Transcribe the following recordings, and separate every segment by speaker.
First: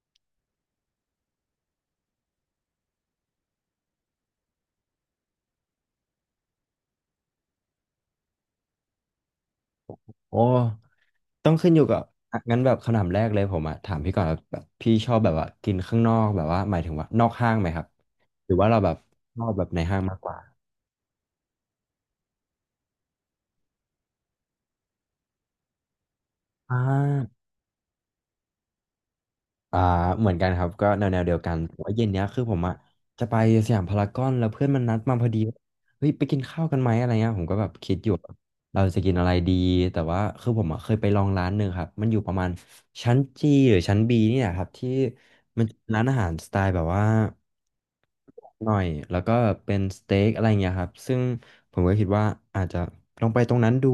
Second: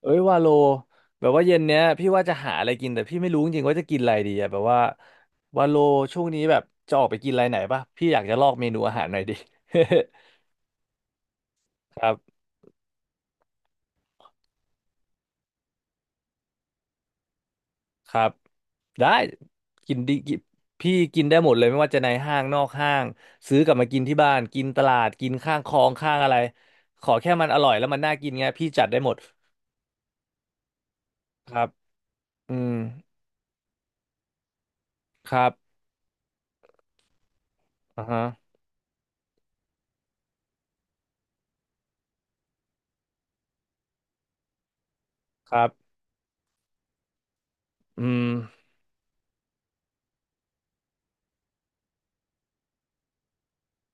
Speaker 1: เอ้ยวาโลแบบว่าเย็นเนี้ยพี่ว่าจะหาอะไรกินแต่พี่ไม่รู้จริงๆว่าจะกินอะไรดีอะแบบว่าวาโลช่วงนี้แบบจะออกไปกินอะไรไหนป่ะพี่อยากจะลอกเมนูอาหารหน่อยดิ
Speaker 2: โอ้ ต้องขึ้นอยู่กั
Speaker 1: ค
Speaker 2: บ
Speaker 1: รับ
Speaker 2: อ่ะงั้นแบบคำถามแรกเลยผมอะถามพี่ก่อนแบบพี่ชอบแบบว่ากินข้างนอกแบบว่าหมายถึงว่านอกห้างไหมครับ
Speaker 1: ครับ
Speaker 2: หรือว่าเราแบบ
Speaker 1: ได้
Speaker 2: ชอบแบบใน
Speaker 1: กิ
Speaker 2: ห้า
Speaker 1: น
Speaker 2: ง
Speaker 1: ดี
Speaker 2: มากก
Speaker 1: กิ
Speaker 2: ว่า
Speaker 1: นพี่กินได้หมดเลยไม่ว่าจะในห้างนอกห้างซื้อกลับมากินที่บ้านกินตลาดกินข้างคลองข้างอะไร
Speaker 2: อ่
Speaker 1: ขอแค่
Speaker 2: า
Speaker 1: มันอร่อยแล้วมันน่ากินไงพี่จัดได้หมด
Speaker 2: อ่าเหมือนกันครับก็แนวเดียว
Speaker 1: ค
Speaker 2: กัน
Speaker 1: รับ
Speaker 2: แต่ว่าเย็นเนี้ยคือผ
Speaker 1: อื
Speaker 2: ม
Speaker 1: ม
Speaker 2: อ่ะจะไปสยามพารากอนแล้วเพื่อนมันนัดมาพอ
Speaker 1: ค
Speaker 2: ดี
Speaker 1: รั
Speaker 2: ว่า
Speaker 1: บ
Speaker 2: เฮ้ยไปกินข้าวกันไหมอะไรเงี้ยผมก็แบบคิด
Speaker 1: อ่า
Speaker 2: อยู่
Speaker 1: ฮะ
Speaker 2: ว่าเราจะกินอะไรดีแต่ว่าคือผมอ่ะเคยไปลองร้านหนึ่งครับมันอยู่ประมาณชั้นจีหรือชั้นบีนี่แหละครับที่
Speaker 1: ค
Speaker 2: มั
Speaker 1: รั
Speaker 2: นจะเป็น
Speaker 1: บ
Speaker 2: ร้านอาหารสไตล์แบบว่า
Speaker 1: อืม
Speaker 2: หน่อยแล้วก็เป็นสเต็กอะไรเงี้ยครับซึ่งผมก็คิดว่าอาจจะลองไปตรงนั้นดู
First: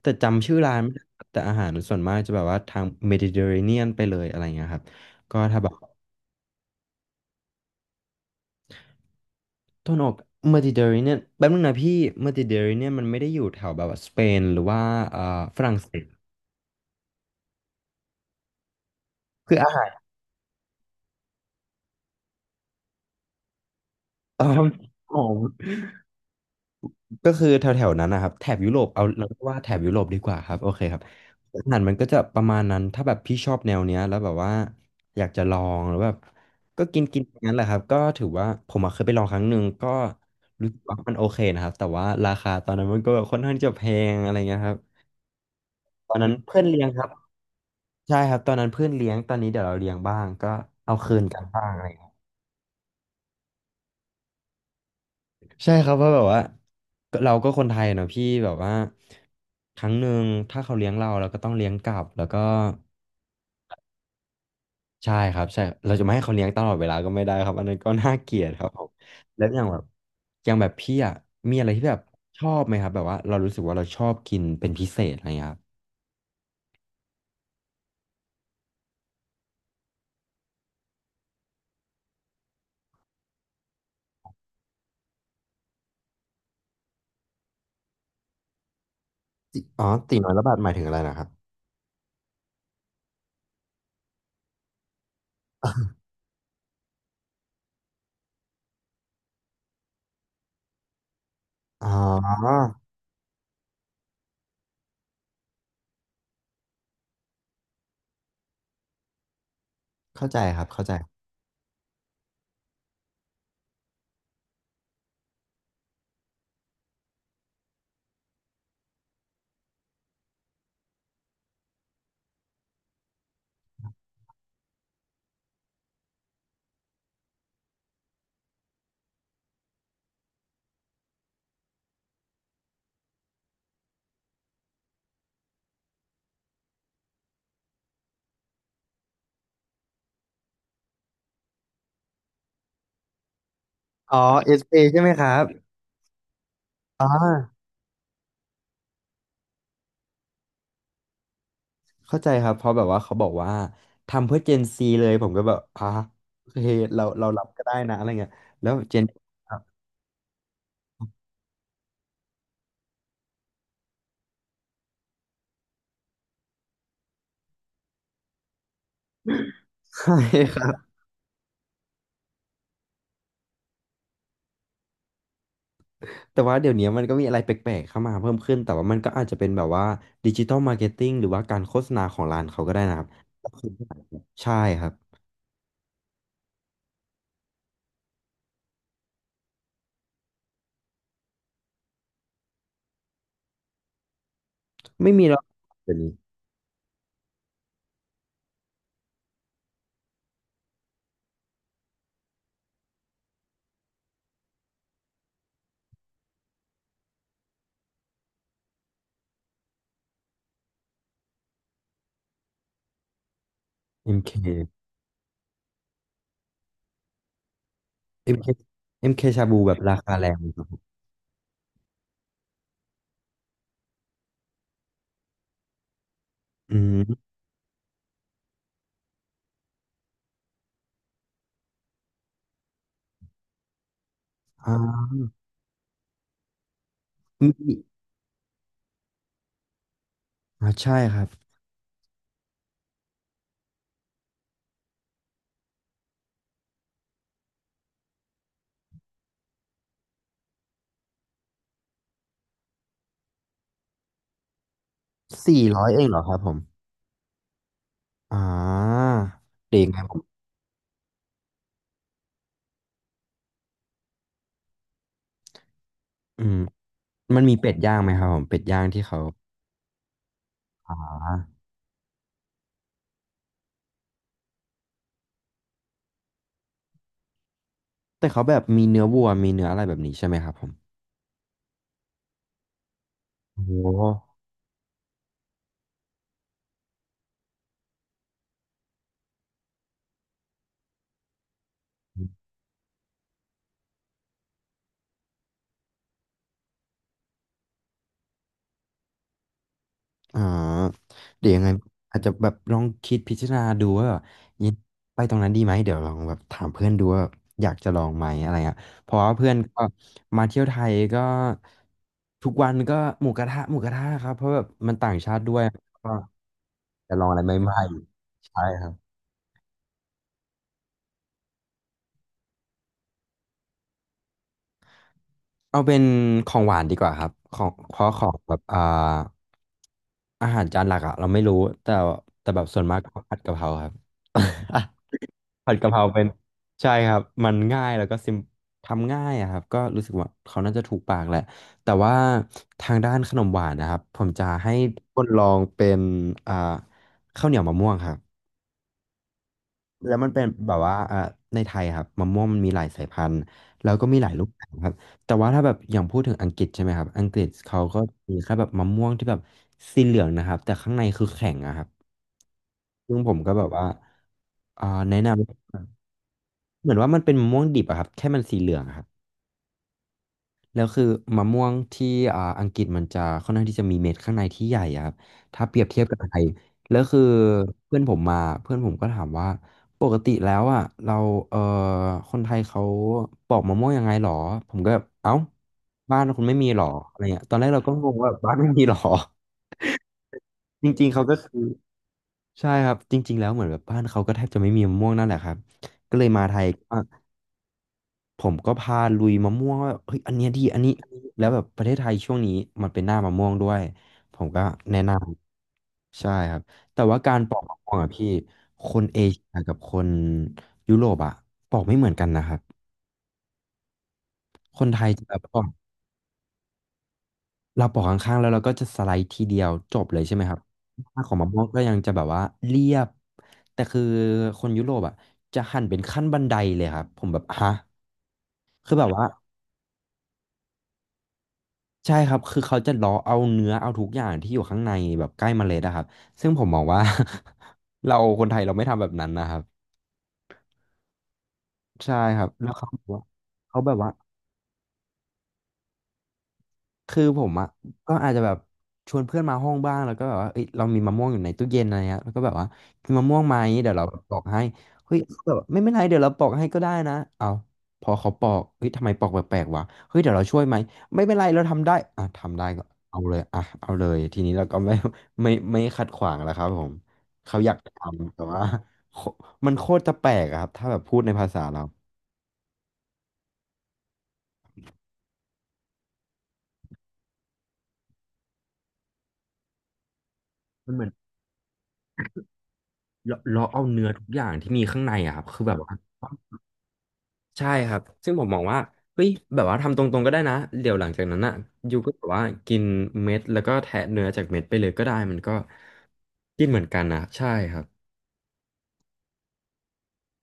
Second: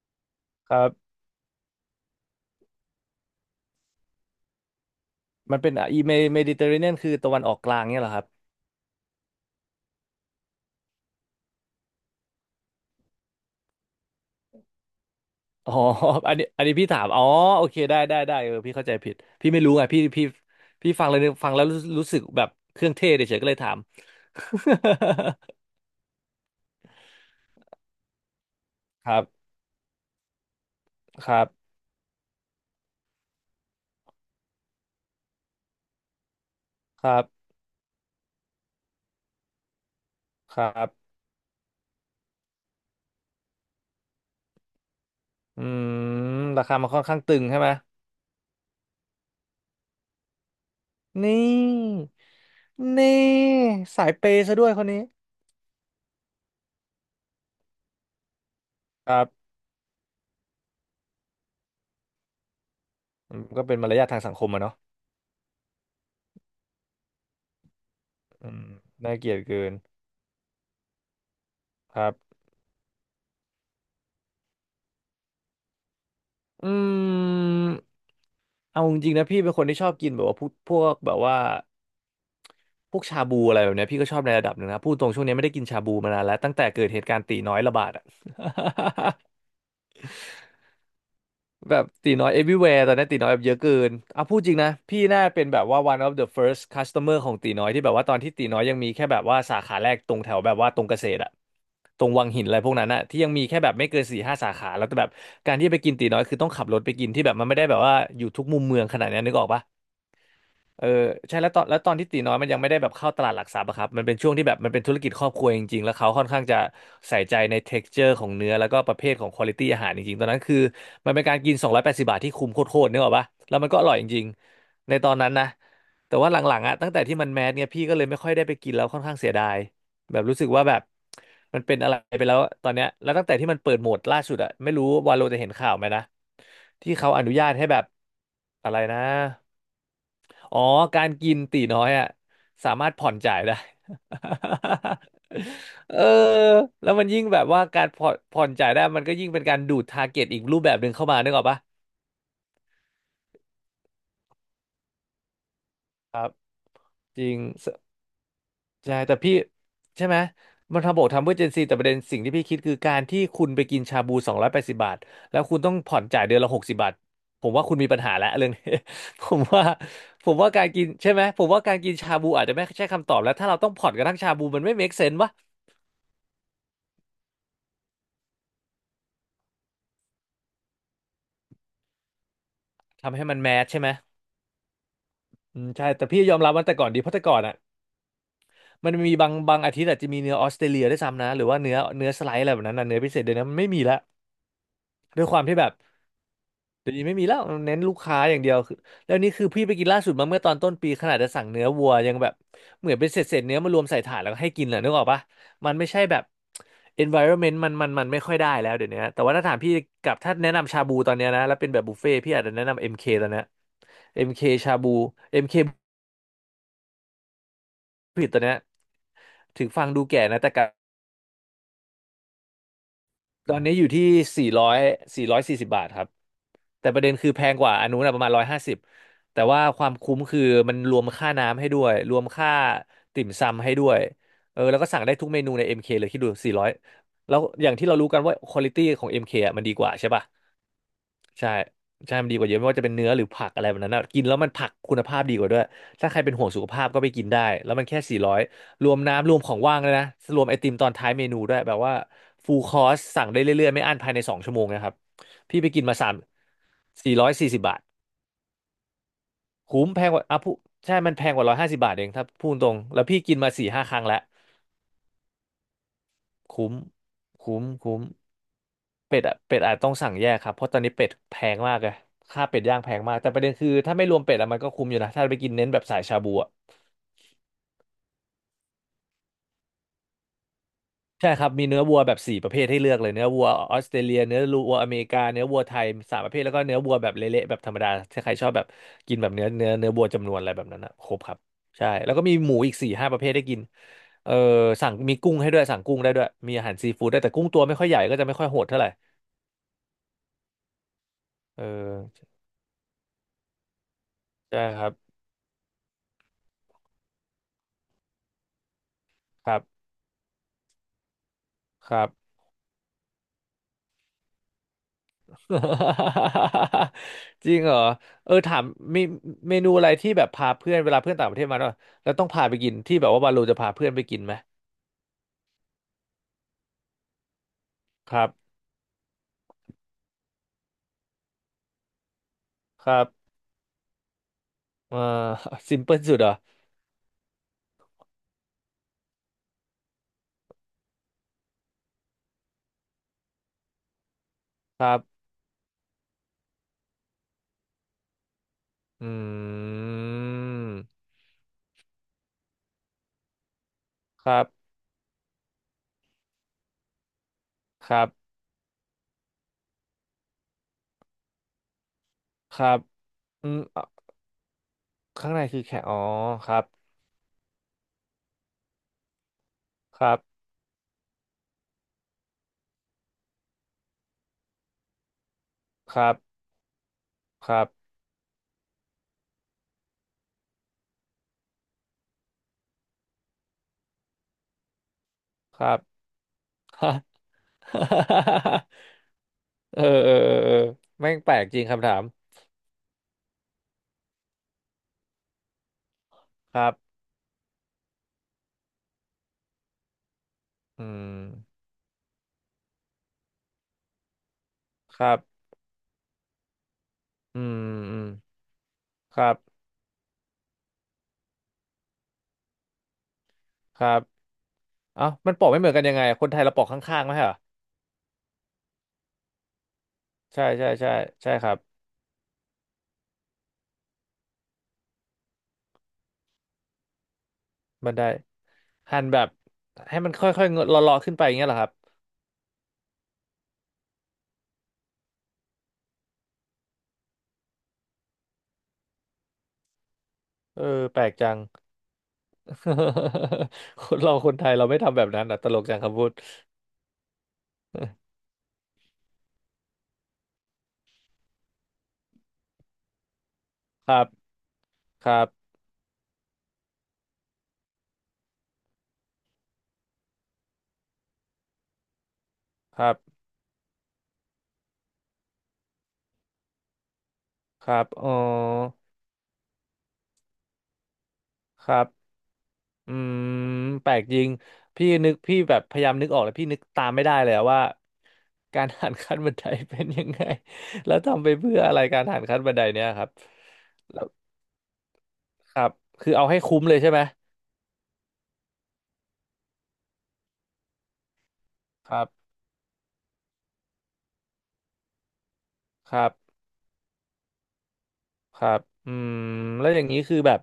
Speaker 2: แต่จำชื่อ
Speaker 1: ค
Speaker 2: ร้าน
Speaker 1: รั
Speaker 2: ไม่ได้
Speaker 1: บ
Speaker 2: ครับแต่อาหารส่วนมากจะแบบว่าทางเมดิเตอร์เรเนียนไปเลยอะไรเงี้ยครับ ก็
Speaker 1: มัน
Speaker 2: ถ้าแบ
Speaker 1: เป็น
Speaker 2: บ
Speaker 1: มดิเตอร์เรเนียนคือตะวันออกกลางเนี่ยเหรอครับ
Speaker 2: ตะวันออกเมดิเตอร์เรเนียนแป๊บนึงนะพี่เมดิเตอร์เรเนียนมันไม่ได้อยู่แถวแบบว่าสเปนหรือว่าเอ่อฝ
Speaker 1: อ๋อ
Speaker 2: รั่งเศส
Speaker 1: อันนี้พี่ถาม อ๋อโอเคได้เออพี่เข้าใจผิด พี่
Speaker 2: คือ
Speaker 1: ไม่
Speaker 2: อา
Speaker 1: รู้ไง
Speaker 2: หาร
Speaker 1: พี่ฟังเลยฟังแล้วรู้สึกแบบเครื่องเทศเฉยๆก็เลยถาม
Speaker 2: อ๋อก็คือแถวแถวนั้นนะครับแถบยุโรปเอา
Speaker 1: ครั
Speaker 2: เราเรียก
Speaker 1: บ
Speaker 2: ว่าแถบยุโรปดีกว่าครับโอเคครับ
Speaker 1: ครั
Speaker 2: อา
Speaker 1: บ
Speaker 2: หารมันก็จะประมาณนั้นถ้าแบบพี่ชอบแนวเนี้ยแล้วแบบว่าอยากจะลองหรือแบบก็กิ
Speaker 1: ค
Speaker 2: น
Speaker 1: รั
Speaker 2: กินอย่าง
Speaker 1: บ
Speaker 2: นั้นแหละครับก็ถือว่าผมอะเคยไปลองครั้งหนึ่งก็
Speaker 1: ค
Speaker 2: รู้
Speaker 1: รั
Speaker 2: สึก
Speaker 1: บ
Speaker 2: ว่ามันโอเคนะครับแต่ว่าราคาตอนนั้นมันก็แบบค่อนข้างจะแพงอะไรเงี้ยครับ
Speaker 1: อืม
Speaker 2: ตอนนั้นเพื่อ
Speaker 1: รา
Speaker 2: น
Speaker 1: คา
Speaker 2: เลี้ย
Speaker 1: มั
Speaker 2: ง
Speaker 1: น
Speaker 2: ค
Speaker 1: ค่อน
Speaker 2: รับ
Speaker 1: ข้างตึงใช่ไหม
Speaker 2: ใช่ครับตอนนั้นเพื่อนเลี้ยงตอนนี้เดี๋ยวเราเลี้ยงบ้างก็เอาคืนกัน
Speaker 1: นี่
Speaker 2: บ้างอะไรอย่างเงี้ย
Speaker 1: นี่สายเปย์ซะด้วยคนนี้
Speaker 2: ใช่ครับเพราะแบบว่าก็เราก็คนไทยเนาะพี่แบบว่า
Speaker 1: ครับ
Speaker 2: ครั้งหนึ่งถ้าเขาเลี้ยงเราเราก็ต้องเลี้ยงกลับแล้วก็
Speaker 1: อืมก็เป็นมารยาททางสังคมอะเนาะ
Speaker 2: ใช่ครับใช่เราจะไม่ให้เขาเลี้ยงตลอดเวลาก็ไม่ได้ครับอันนั้นก็น่าเกลีย
Speaker 1: อื
Speaker 2: ดค
Speaker 1: ม
Speaker 2: รับผม
Speaker 1: น่าเกลียด
Speaker 2: แล้วอ
Speaker 1: เกิ
Speaker 2: ย่าง
Speaker 1: น
Speaker 2: แบบอย่างแบบพี่อ่ะมีอะไรที่แบ
Speaker 1: ค
Speaker 2: บ
Speaker 1: รับ
Speaker 2: ชอบไหมครับแบบว่าเรารู้สึกว่าเราชอบกินเป็นพิเศษอะไรอย่างเงี้ยครับ
Speaker 1: อืมเอาจริงๆนะพี่เป็นคนที่ชอบกินแบบว่าพวกแบบว่า พวกชาบูอะไรแบบเนี้ยพี่ก็ชอบในระดับหนึ่งนะพูดตรงช่วงนี้ไม่ได้กินชาบูมานานแล้วตั้งแต่เกิดเหตุการณ์ตีน้อยระบาดอะ
Speaker 2: ติอ๋อตีน้อยละบาทหมายถึงอะไรนะครับ
Speaker 1: แบบตีน้อย everywhere ตอนนี้ตีน้อยแบบเยอะเกินอ่ะพูดจริงนะพี่น่าเป็นแบบว่า one of the first customer ของตีน้อยที่แบบว่าตอนที่ตีน้อยยังมีแค่แบบว่าสาขาแรกตรงแถวแบบว่าตรงเกษตรอะ
Speaker 2: อ๋อ
Speaker 1: ตรงวังหินอะไรพวกนั้นอะที่ยังมีแค่แบบไม่เกินสี่ห้าสาขาแล้วก็แบบการที่จะไปกินตีน้อยคือต้องขับรถไปกินที่แบบมันไม่ได้แบบว่าอยู่ทุกมุมเมืองขนาดนี้นึกออกปะ
Speaker 2: เข้าใจครับเข้า
Speaker 1: เออ
Speaker 2: ใจ
Speaker 1: ใช่แล้วตอนที่ตีน้อยมันยังไม่ได้แบบเข้าตลาดหลักทรัพย์อะครับมันเป็นช่วงที่แบบมันเป็นธุรกิจครอบครัวจริงๆแล้วเขาค่อนข้างจะใส่ใจใน texture ของเนื้อแล้วก็ประเภทของ quality อาหารจริงๆตอนนั้นคือมันเป็นการกิน280บบาทที่คุ้มโคตรๆนึกออกปะแล้วมันก็อร่อยจริงๆในตอนนั้นนะแต่ว่าหลังๆอะตั้งแต่ที่มันแมสเนี่ยพี่ก็เลยไม่ค่อยได้ไปกินแล้วค่อนข้างเสียดายแบบรู้สึกว่าแบบมันเป็นอะไรไปแล้วตอนเนี้ยแล้วตั้งแต่ที่มันเปิดโหมดล่าสุดอะไม่รู้วาโลจะเห็นข่าวไหมนะที่เขาอนุญาตให้แบบอะไรนะ อ๋อการกินตีน้อยอ่ะสามารถผ่อนจ่ายได้
Speaker 2: อ๋อเอสเอใช่ไหมครับ
Speaker 1: เออแล้วมั
Speaker 2: อ๋อ
Speaker 1: นยิ่งแบบว่าการผ่อนจ่ายได้มันก็ยิ่งเป็นการดูดทาร์เก็ตอีกรูปแบบหนึ่งเข้ามานึกออกปะ
Speaker 2: เข้าใจครับเพราะแบบว่าเขาบอกว่าทำเพื่อเจนซีเลยผมก็แบบอ่ะ
Speaker 1: ครับ
Speaker 2: เอเคเรา
Speaker 1: จ
Speaker 2: เรา
Speaker 1: ริง
Speaker 2: รับก็
Speaker 1: ส
Speaker 2: ได้นะอะไรเงี้ยแล้ว
Speaker 1: ใช่
Speaker 2: เจน
Speaker 1: แต่พี่
Speaker 2: ครับ
Speaker 1: ใช่ไหมมันทำบอกทำเพื่อเจนซีแต่ประเด็นสิ่งที่พี่คิดคือการที่คุณไปกินชาบูสองร้อยแปดสิบบาทแล้วคุณต้องผ่อนจ่ายเดือนละหกสิบบาทผมว่าคุณมีปัญหาแล้วเรื่อง นี้ ผมว่า
Speaker 2: ใช่
Speaker 1: ผมว่า
Speaker 2: ค
Speaker 1: กา
Speaker 2: รั
Speaker 1: รกิ
Speaker 2: บ
Speaker 1: นใช่ไหมผมว่าการกินชาบูอาจจะไม่ใช่คำตอบแล้วถ้าเราต้องผ่อนกระทั่งชาบูมันไม่ make sense วะ
Speaker 2: แต่ว่าเดี๋ยวนี้มันก็มีอะไรแปลกๆเข้ามาเพิ่มขึ้นแต่ว่ามันก็อาจจะเป็นแบบว่าดิจิ t a ลมาร์เก็ตติ้งหรือว่าการโฆษณาของร้านเขาก็ได้นะครับ
Speaker 1: ทำให้มัน
Speaker 2: ก็
Speaker 1: แมส
Speaker 2: คือ
Speaker 1: ใช่ไหม
Speaker 2: ใช่ครับ
Speaker 1: อืมใช่แต่พี่ยอมรับว่าแต่ก่อนดีเพราะแต่ก่อนอ่ะมันมีบางอาทิตย์อาจจะมีเนื้อออสเตรเลียด้วยซ้ำนะหรือว่าเนื้อสไลด์อะไรแบบนั้นนะเนื้อพิเศษเดี๋ยวนี้มันไม่มีละ
Speaker 2: ไม่
Speaker 1: ด้
Speaker 2: มี
Speaker 1: วยค
Speaker 2: แล้ว
Speaker 1: วามที่แบบ
Speaker 2: เดี๋ยวนี้
Speaker 1: เดี๋ยวนี้ไม่มีแล้วเน้นลูกค้าอย่างเดียวคือแล้วนี่คือพี่ไปกินล่าสุดมาเมื่อตอนต้นปีขนาดจะสั่งเนื้อวัวยังแบบเหมือนเป็นเศษเศษเนื้อมารวมใส่ถาดแล้วก็ให้กินน่ะนึกออกปะมันไม่ใช่แบบ environment มันไม่ค่อยได้แล้วเดี๋ยวนี้แต่ว่าถ้าถามพี่กับถ้าแนะนำชาบูตอนเนี้ยนะแล้วเป็นแบบบุฟเฟ่ต์พี่อาจจะแนะนำเอ็มเคตอนเนี้ย
Speaker 2: เ k ็
Speaker 1: เอ็ม
Speaker 2: k
Speaker 1: เค
Speaker 2: เค
Speaker 1: ชาบูเอ็มเค ผลิต
Speaker 2: เอ็ม
Speaker 1: ตัว
Speaker 2: เค
Speaker 1: เนี้ย
Speaker 2: เอ็มเคชาบู
Speaker 1: ถึง
Speaker 2: แบบ
Speaker 1: ฟัง
Speaker 2: รา
Speaker 1: ดู
Speaker 2: คา
Speaker 1: แก่
Speaker 2: แรง
Speaker 1: นะ
Speaker 2: ไหม
Speaker 1: แต่
Speaker 2: ครั
Speaker 1: กั
Speaker 2: บ
Speaker 1: บ
Speaker 2: ผม
Speaker 1: ตอนนี้อยู่ที่สี่ร้อยสี่ร้อยสี่สิบบาทครับ
Speaker 2: อื
Speaker 1: แต่ประเด็น
Speaker 2: ม
Speaker 1: คือแพงกว่าอันนู้นนะประมาณร้อยห้าสิบแต่ว่าความคุ้มคือมันรวมค่าน้ำให้ด้วยรวมค่าติ่มซำให้ด้วยเออแล้วก็สั่ง
Speaker 2: อ่า
Speaker 1: ได้ทุกเมนูใน MK เคเลยคิดดูสี่ร้อยแล้ว
Speaker 2: ม
Speaker 1: อย่า
Speaker 2: ี
Speaker 1: งที่เรารู้กันว่าควอลิตี้ของ MK อมเคอ่ะมันดีกว่าใช่ป่ะ
Speaker 2: อ่าใช่ครับ
Speaker 1: ใช่มันดีกว่าเยอะไม่ว่าจะเป็นเนื้อหรือผักอะไรแบบนั้นนะกินแล้วมันผักคุณภาพดีกว่าด้วยถ้าใครเป็นห่วงสุขภาพก็ไปกินได้แล้วมันแค่สี่ร้อยรวมน้ำรวมของว่างเลยนะรวมไอติมตอนท้ายเมนูด้วยแบบว่าฟูลคอร์สสั่งได้เรื่อยๆไม่อั้นภายในสองชั่วโมงนะครับพี่
Speaker 2: สี่
Speaker 1: ไปกิ
Speaker 2: ร้อ
Speaker 1: น
Speaker 2: ย
Speaker 1: มา
Speaker 2: เอง
Speaker 1: สา
Speaker 2: เห
Speaker 1: ม
Speaker 2: รอครับผม
Speaker 1: สี่ร้อยสี่สิบบาท
Speaker 2: อ่าเด็
Speaker 1: คุ้
Speaker 2: ก
Speaker 1: ม
Speaker 2: ไง
Speaker 1: แพง
Speaker 2: ผ
Speaker 1: ก
Speaker 2: ม
Speaker 1: ว่าอ่ะพูใช่มันแพงกว่าร้อยห้าสิบบาทเองถ้าพูดตรงแล้วพี่กินมาสี่ห้าครั้งแล้ว
Speaker 2: อืม
Speaker 1: คุ้ม
Speaker 2: มันมี
Speaker 1: คุ้ม
Speaker 2: เป็ดย่า
Speaker 1: คุ้
Speaker 2: ง
Speaker 1: ม
Speaker 2: ไหมครับผมเป็ดย่างที่
Speaker 1: เป็
Speaker 2: เขา
Speaker 1: ดอะเป็ดอาจต้องสั่งแยกครับเพราะตอนนี้
Speaker 2: อ่
Speaker 1: เป็ดแพง
Speaker 2: า
Speaker 1: มากเลยค่าเป็ดย่างแพงมากแต่ประเด็นคือถ้าไม่รวมเป็ดอะมันก็คุ้มอยู่นะถ้าไปกินเน้นแบบสายชาบูอะ
Speaker 2: แต่เขาแบบมีเนื้อวัวมีเนื้ออะไรแบบนี้ใช่ไหมครับผม
Speaker 1: ใช่ครับมีเนื้อวัวแบบสี่ประเภทให้เลือกเลยเนื้อวัว
Speaker 2: โอ้โ
Speaker 1: ออสเตรเลีย
Speaker 2: ห
Speaker 1: เนื้อวัวอเมริกาเนื้อวัวไทยสามประเภทแล้วก็เนื้อวัวแบบเละๆแบบธรรมดาถ้าใครชอบแบบกินแบบเนื้อวัวจำนวนอะไรแบบนั้นนะครบครับใช่แล้วก็มีหมูอีกสี่ห้าประเภทให้กินเออสั่งมีกุ้งให้ด้วยสั่งกุ้งได้ด้วยมีอาหารซีฟู้ดได้แต่กุ้งตัวไม่ค่อยใหญ่ก็จะไม่ค่อยโหดเท่าไหร่
Speaker 2: อ่าเดี๋ยวยั
Speaker 1: เอ
Speaker 2: งไงอาจ
Speaker 1: อ
Speaker 2: จะแบบลองคิดพิจารณาดูว่าแบบ
Speaker 1: ใช่
Speaker 2: ยัง
Speaker 1: ครับ
Speaker 2: ไปตรงนั้นดีไหมเดี๋ยวลองแบบถามเพื่อนดูว่าอยากจะลองไหมอะไรเงี้ยเพราะว่า
Speaker 1: ค
Speaker 2: เพื่อน
Speaker 1: รับ
Speaker 2: ก็มาเที่ยวไทยก็
Speaker 1: ครับ
Speaker 2: ทุกวันก็หมูกระทะครับเพราะแบบมันต่างชาติด้วยก็ จะลองอะไร
Speaker 1: จ
Speaker 2: ใ
Speaker 1: ริง
Speaker 2: ห
Speaker 1: เหรอ
Speaker 2: ม่
Speaker 1: เออ
Speaker 2: ๆ
Speaker 1: ถา
Speaker 2: ใช่
Speaker 1: ม
Speaker 2: ครับ
Speaker 1: มีเมนูอะไรที่แบบพาเพื่อนเวลาเพื่อนต่างประเทศมาเนอะแล้วต้องพาไปกินที่แบบว่าวาโลจะพาเพื่อนไปกินไหม
Speaker 2: เอาเป็นของหวานดีกว่าครับของเพราะ
Speaker 1: ค
Speaker 2: ข
Speaker 1: รั
Speaker 2: องแบ
Speaker 1: บ
Speaker 2: บอ่าอาหารจานหลักอะเราไม่รู้แต่แต่แบบส่วน
Speaker 1: ครั
Speaker 2: มากก็
Speaker 1: บ
Speaker 2: ผัดกะเพราครับ
Speaker 1: เออ
Speaker 2: ผั
Speaker 1: ซิ
Speaker 2: ด
Speaker 1: ม
Speaker 2: กะ
Speaker 1: เพิ
Speaker 2: เพ
Speaker 1: ล
Speaker 2: รา
Speaker 1: สุด
Speaker 2: เป็
Speaker 1: เห
Speaker 2: น
Speaker 1: รอ
Speaker 2: ใช่ครับมันง่ายแล้วก็ซิมทำง่ายอะครับก็รู้สึกว่าเขาน่าจะถูกปากแหละแต่ว่าทางด้านขนมหวานนะครับผมจะให้คนลองเป็นอ่าข้าวเหนียวมะม่วงครับ
Speaker 1: อื
Speaker 2: แล้วมันเป็นแบบว่า
Speaker 1: ม
Speaker 2: อ่าในไทยครับมะม่วงมันมีหลายสายพันธุ์แล้วก็มีห
Speaker 1: ค
Speaker 2: ลาย
Speaker 1: รั
Speaker 2: รูปแบ
Speaker 1: บ
Speaker 2: บครับแต่ว่าถ้าแบบอย่างพูดถึงอังกฤษใช่ไหมครับอังกฤษเขา
Speaker 1: ค
Speaker 2: ก็
Speaker 1: รั
Speaker 2: มี
Speaker 1: บ
Speaker 2: แค่แบบมะม่วงที่แบบสีเหลืองนะครับแต่ข้างในคือแข็งอะครับ
Speaker 1: ครับ
Speaker 2: ซึ่งผม
Speaker 1: อื
Speaker 2: ก็
Speaker 1: ม
Speaker 2: แบบ
Speaker 1: อ่ะ
Speaker 2: ว่าอ่าแนะน
Speaker 1: ข้างในคือแค่อ๋อ
Speaker 2: ำ
Speaker 1: ครับ
Speaker 2: เหมือนว่ามันเป็นมะม่วงดิบอะครับแค่มันสีเหลืองอะครับ
Speaker 1: ครับ
Speaker 2: แล้วคือมะม่วงที่อังกฤษมันจะค่อนข้างที่จะมีเม็ดข้างในที่ใหญ่อะครับถ้าเปรียบ
Speaker 1: ค
Speaker 2: เทีย
Speaker 1: รั
Speaker 2: บกับไท
Speaker 1: บ
Speaker 2: ยแล้วคือ
Speaker 1: ครับ
Speaker 2: เพื่อนผมมาเพื่อนผมก็ถามว่าปกติแล้วอ่ะเราเออคนไทยเขาปอกมะม่วงยังไงหรอผมก็แบบเอ้า
Speaker 1: ครับ
Speaker 2: บ้านคุณไม่มีหรออะไรเงี้ยตอนแรกเราก็งงว่าบ้าน ไม่มีหรอ
Speaker 1: เออเออเออเออ
Speaker 2: จริง
Speaker 1: แม่
Speaker 2: ๆ
Speaker 1: ง
Speaker 2: เขา
Speaker 1: แปล
Speaker 2: ก็
Speaker 1: ก
Speaker 2: คื
Speaker 1: จ
Speaker 2: อ
Speaker 1: ริงคำถาม
Speaker 2: ใช่ครับจริงๆแล้วเหมือนแบบบ้านเขาก็แทบจะไม่มีมะม่วงนั่นแหละครับก็เลยมาไท
Speaker 1: ครั
Speaker 2: ย
Speaker 1: บ
Speaker 2: ผมก็พาลุยมะม่วงว่าเฮ้ยอันเนี้ยดีอั
Speaker 1: อื
Speaker 2: นนี้แล้ว
Speaker 1: ม
Speaker 2: แบบประเทศไทยช่วงนี้มันเป็นหน้ามะม่วงด้วยผมก็
Speaker 1: ค
Speaker 2: แนะ
Speaker 1: รั
Speaker 2: น
Speaker 1: บ
Speaker 2: ำใช่ครับแต่ว่ากา
Speaker 1: อื
Speaker 2: รป
Speaker 1: ม
Speaker 2: อกมะม่ว
Speaker 1: อื
Speaker 2: ง
Speaker 1: ม
Speaker 2: อะพี่คน
Speaker 1: ค
Speaker 2: เอ
Speaker 1: รั
Speaker 2: เชีย
Speaker 1: บ
Speaker 2: กับคนยุโรปอะปอกไม่เหมือนกันนะครับ
Speaker 1: ครับ
Speaker 2: คนไท
Speaker 1: เอ้า
Speaker 2: ยจะ
Speaker 1: มั
Speaker 2: แบ
Speaker 1: น
Speaker 2: บ
Speaker 1: ปอก
Speaker 2: ป
Speaker 1: ไม่
Speaker 2: อ
Speaker 1: เห
Speaker 2: ก
Speaker 1: มือนกันยังไงคนไทยเราปอกข้างๆไหมเหรอ
Speaker 2: เราปอกข้างๆแล้วเราก็จะสไลด์ทีเดียวจบเลยใช่ไหม
Speaker 1: ใช่
Speaker 2: ครับ
Speaker 1: ใช่ใช่
Speaker 2: หน้าข
Speaker 1: ใช่
Speaker 2: อง
Speaker 1: ค
Speaker 2: มะ
Speaker 1: รับ
Speaker 2: ม่วงก็ยังจะแบบว่าเรียบแต่คือคนยุโรปอะจะหั่นเป็นขั้นบันไดเลยครับผมแบบฮะ
Speaker 1: มันได้
Speaker 2: คือ
Speaker 1: หั่
Speaker 2: แบ
Speaker 1: น
Speaker 2: บ
Speaker 1: แบ
Speaker 2: ว่า
Speaker 1: บให้มันค่อยๆเงอะเลาะๆขึ้นไปอย่างเงี้ยเหรอครับ
Speaker 2: ใช่ครับ คือเขาจะเลาะเอาเนื้อเอาทุกอย่างที่อยู่ข้างในแบบใกล้เมล็ดอะครับ ซึ่งผมมองว่า เราคนไทยเราไม่ทำแบบนั้นนะครับ
Speaker 1: เออแปลกจัง
Speaker 2: ใช่ครับ แล้วเขาบอกว่าเขา
Speaker 1: ค
Speaker 2: แบบ
Speaker 1: น
Speaker 2: ว่า
Speaker 1: เราคนไทยเราไม่ทำแบบนั้นอ่ะตลกจังคำพูด
Speaker 2: คือผมอ่ะก็ อาจจะแบบชวนเพื่อนมาห้องบ้างแล้วก็แบบว่าเอ้ยเรามีมะม่วงอยู่ในตู้เย็นอะไรเงี้ยแล้วก็แบบว่ากินมะม่วงไหม
Speaker 1: ค
Speaker 2: เดี๋ยว
Speaker 1: รั
Speaker 2: เรา
Speaker 1: บ
Speaker 2: ปอกให้
Speaker 1: ค
Speaker 2: เฮ้
Speaker 1: รั
Speaker 2: ยเขา
Speaker 1: บ
Speaker 2: แบบไม่เป็นไรเดี๋ยวเราปอกให้ก็ได้นะเอาพอเขาปอกเฮ้ยทำไมปอกแปลกๆวะเฮ้ยเดี๋ยวเราช่วยไหมไม่เป็นไรเราทำได้อ่ะทำได้
Speaker 1: ค
Speaker 2: ก็
Speaker 1: รับ
Speaker 2: เอาเลยอ่ะเอาเลยทีนี้เราก็ไม่ ไม่ขัดขวางแล้วครับผมเขา
Speaker 1: ค
Speaker 2: อยา
Speaker 1: รั
Speaker 2: ก
Speaker 1: บ
Speaker 2: ท
Speaker 1: อ๋อ
Speaker 2: ำแต่ว่าโคมันโคตรจะแปลกอะครับถ้าแบบพูดในภาษา
Speaker 1: ครั
Speaker 2: เรา
Speaker 1: บ อืมแปลกจริงพี่นึกพี่แบบพยายามนึกออกแล้วพี่นึกตามไม่ได้เลยอะว่าการหันขั้นบันไดเป็นยังไง
Speaker 2: มั
Speaker 1: แล้
Speaker 2: น
Speaker 1: ว
Speaker 2: เหมือน
Speaker 1: ทำไปเพื่ออะไรการหันขั้นบันไดเนี่ยครับ
Speaker 2: เราเอา
Speaker 1: แล้ว
Speaker 2: เนื้อทุกอย่างที่มีข้างในอะครับ
Speaker 1: ค
Speaker 2: คื
Speaker 1: รั
Speaker 2: อ
Speaker 1: บ
Speaker 2: แบบว่า
Speaker 1: คือเอาให้คุ้มเลยใช่ไหม
Speaker 2: ใช่ครับซึ่งผมมองว่าเฮ้ยแบบว่าทำตรงๆก็ได้นะเดี๋ยวหลังจากนั้นอ่ะ
Speaker 1: ค
Speaker 2: ยู
Speaker 1: รั
Speaker 2: ก็แบ
Speaker 1: บ
Speaker 2: บว่ากินเม็ดแล้วก็แทะเนื้อจากเม็ดไปเลยก็ได้มันก็
Speaker 1: ครับ
Speaker 2: กินเหมือนกันนะใช่ครับ
Speaker 1: ครับอืมแล้วอย่างนี้คือแบบ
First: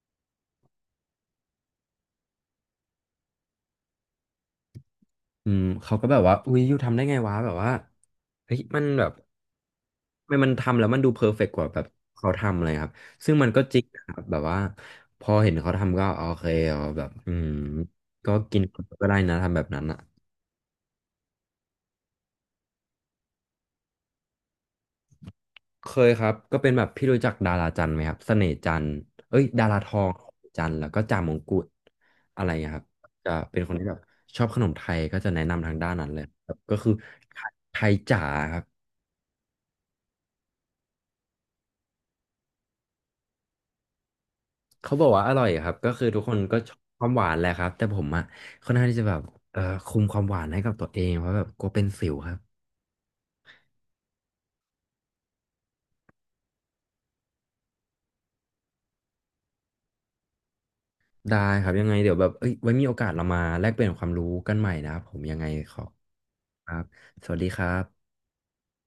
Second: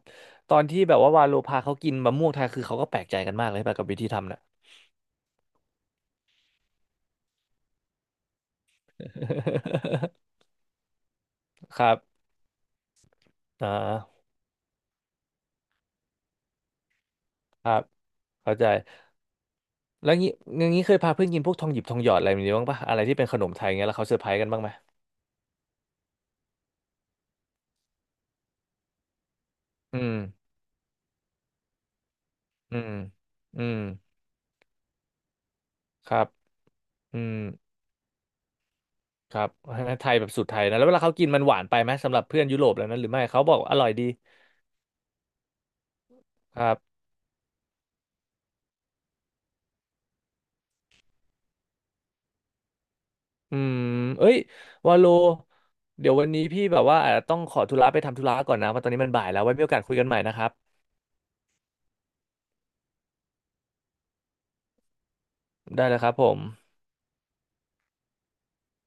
Speaker 1: ตอนที่แบบว่าวาโลพาเขากินมะม่วงไทยคือเขาก็แปลกใจกันมากเลยแบบกับวิธีทำน่ะ
Speaker 2: อืมเขาก็แบบว่าอุ้ยยูทำได้ไงวะแบบว่าเฮ้ยมันแบบทำไมมันทำแล้วมันดูเพอร์เฟกต์กว่าแบ
Speaker 1: ค
Speaker 2: บ
Speaker 1: รับ
Speaker 2: เขาทำอะไรครับซึ่งมันก็
Speaker 1: อ่
Speaker 2: จริงนะครับ
Speaker 1: า
Speaker 2: แบบว่าพอเห็นเขาทำก็โอเคเอาแบบอืม
Speaker 1: ครับ
Speaker 2: ก็
Speaker 1: เข้า
Speaker 2: กิน
Speaker 1: ใจ
Speaker 2: ก็ได้นะทำแบบนั้นอ่ะ
Speaker 1: แล้วงี้อย่างงี้เคยพาเพื่อนกินพวกทองหยิบทองหยอดอะไรแบบนี้บ้างปะอะไรที่เป็นขนมไทยเงี้ยแล้วเขาเซอร์ไพรส์กันบ้างไหม
Speaker 2: เคยครับก็เป็นแบบพี่รู้จักดาราจันทร์ไหมครับเสน่ห์จันทร์เอ้ยดาราท
Speaker 1: อื
Speaker 2: อง
Speaker 1: ม
Speaker 2: จันทร์แล้วก็จ่ามงกุฎอะไรอย่างเงี้ย
Speaker 1: อื
Speaker 2: ครับ
Speaker 1: ม
Speaker 2: จะเป็
Speaker 1: อื
Speaker 2: นคน
Speaker 1: ม
Speaker 2: ที่แบบชอบขนมไทยก็จะแนะนำทางด้านนั้
Speaker 1: ค
Speaker 2: นเล
Speaker 1: รั
Speaker 2: ย
Speaker 1: บ
Speaker 2: ครับก็คือ
Speaker 1: อืม
Speaker 2: ไทยไทยจ๋าครับ
Speaker 1: ครับไทยแบบสูตรไทยนะแล้วเวลาเขากินมันหวานไปไหมสำหรับเพื่อนยุโรปแล้วนั้นหรือไม่เขาบอกอร่อยดี
Speaker 2: เขาบอกว่าอร่อยครับก็คือทุกคนก็
Speaker 1: ค
Speaker 2: ช
Speaker 1: รั
Speaker 2: อ
Speaker 1: บ
Speaker 2: บความหวานแหละครับแต่ผมอะค่อนข้างที่จะแบบเอ่อคุมความหวานให้กับตัวเองเพราะแบบกลัวเป็นสิวครับ
Speaker 1: อืมเอ้ยวาโลเดี๋ยววันนี้พี่แบบว่าอาจจะต้องขอธุระไปทำธุระก่อนนะว่าะตอนนี้มันบ่ายแล้วไว้มีโอกาสคุยกันใหม่นะครับ
Speaker 2: ได้ครับยังไงเดี๋ยวแบบเอ้ยไว้มีโอกาสเรามาแลกเปลี่ยนความรู้กันใหม่นะครับผมยังไงขอ
Speaker 1: ได้เลยครับผม
Speaker 2: ครับสวัสดีครับ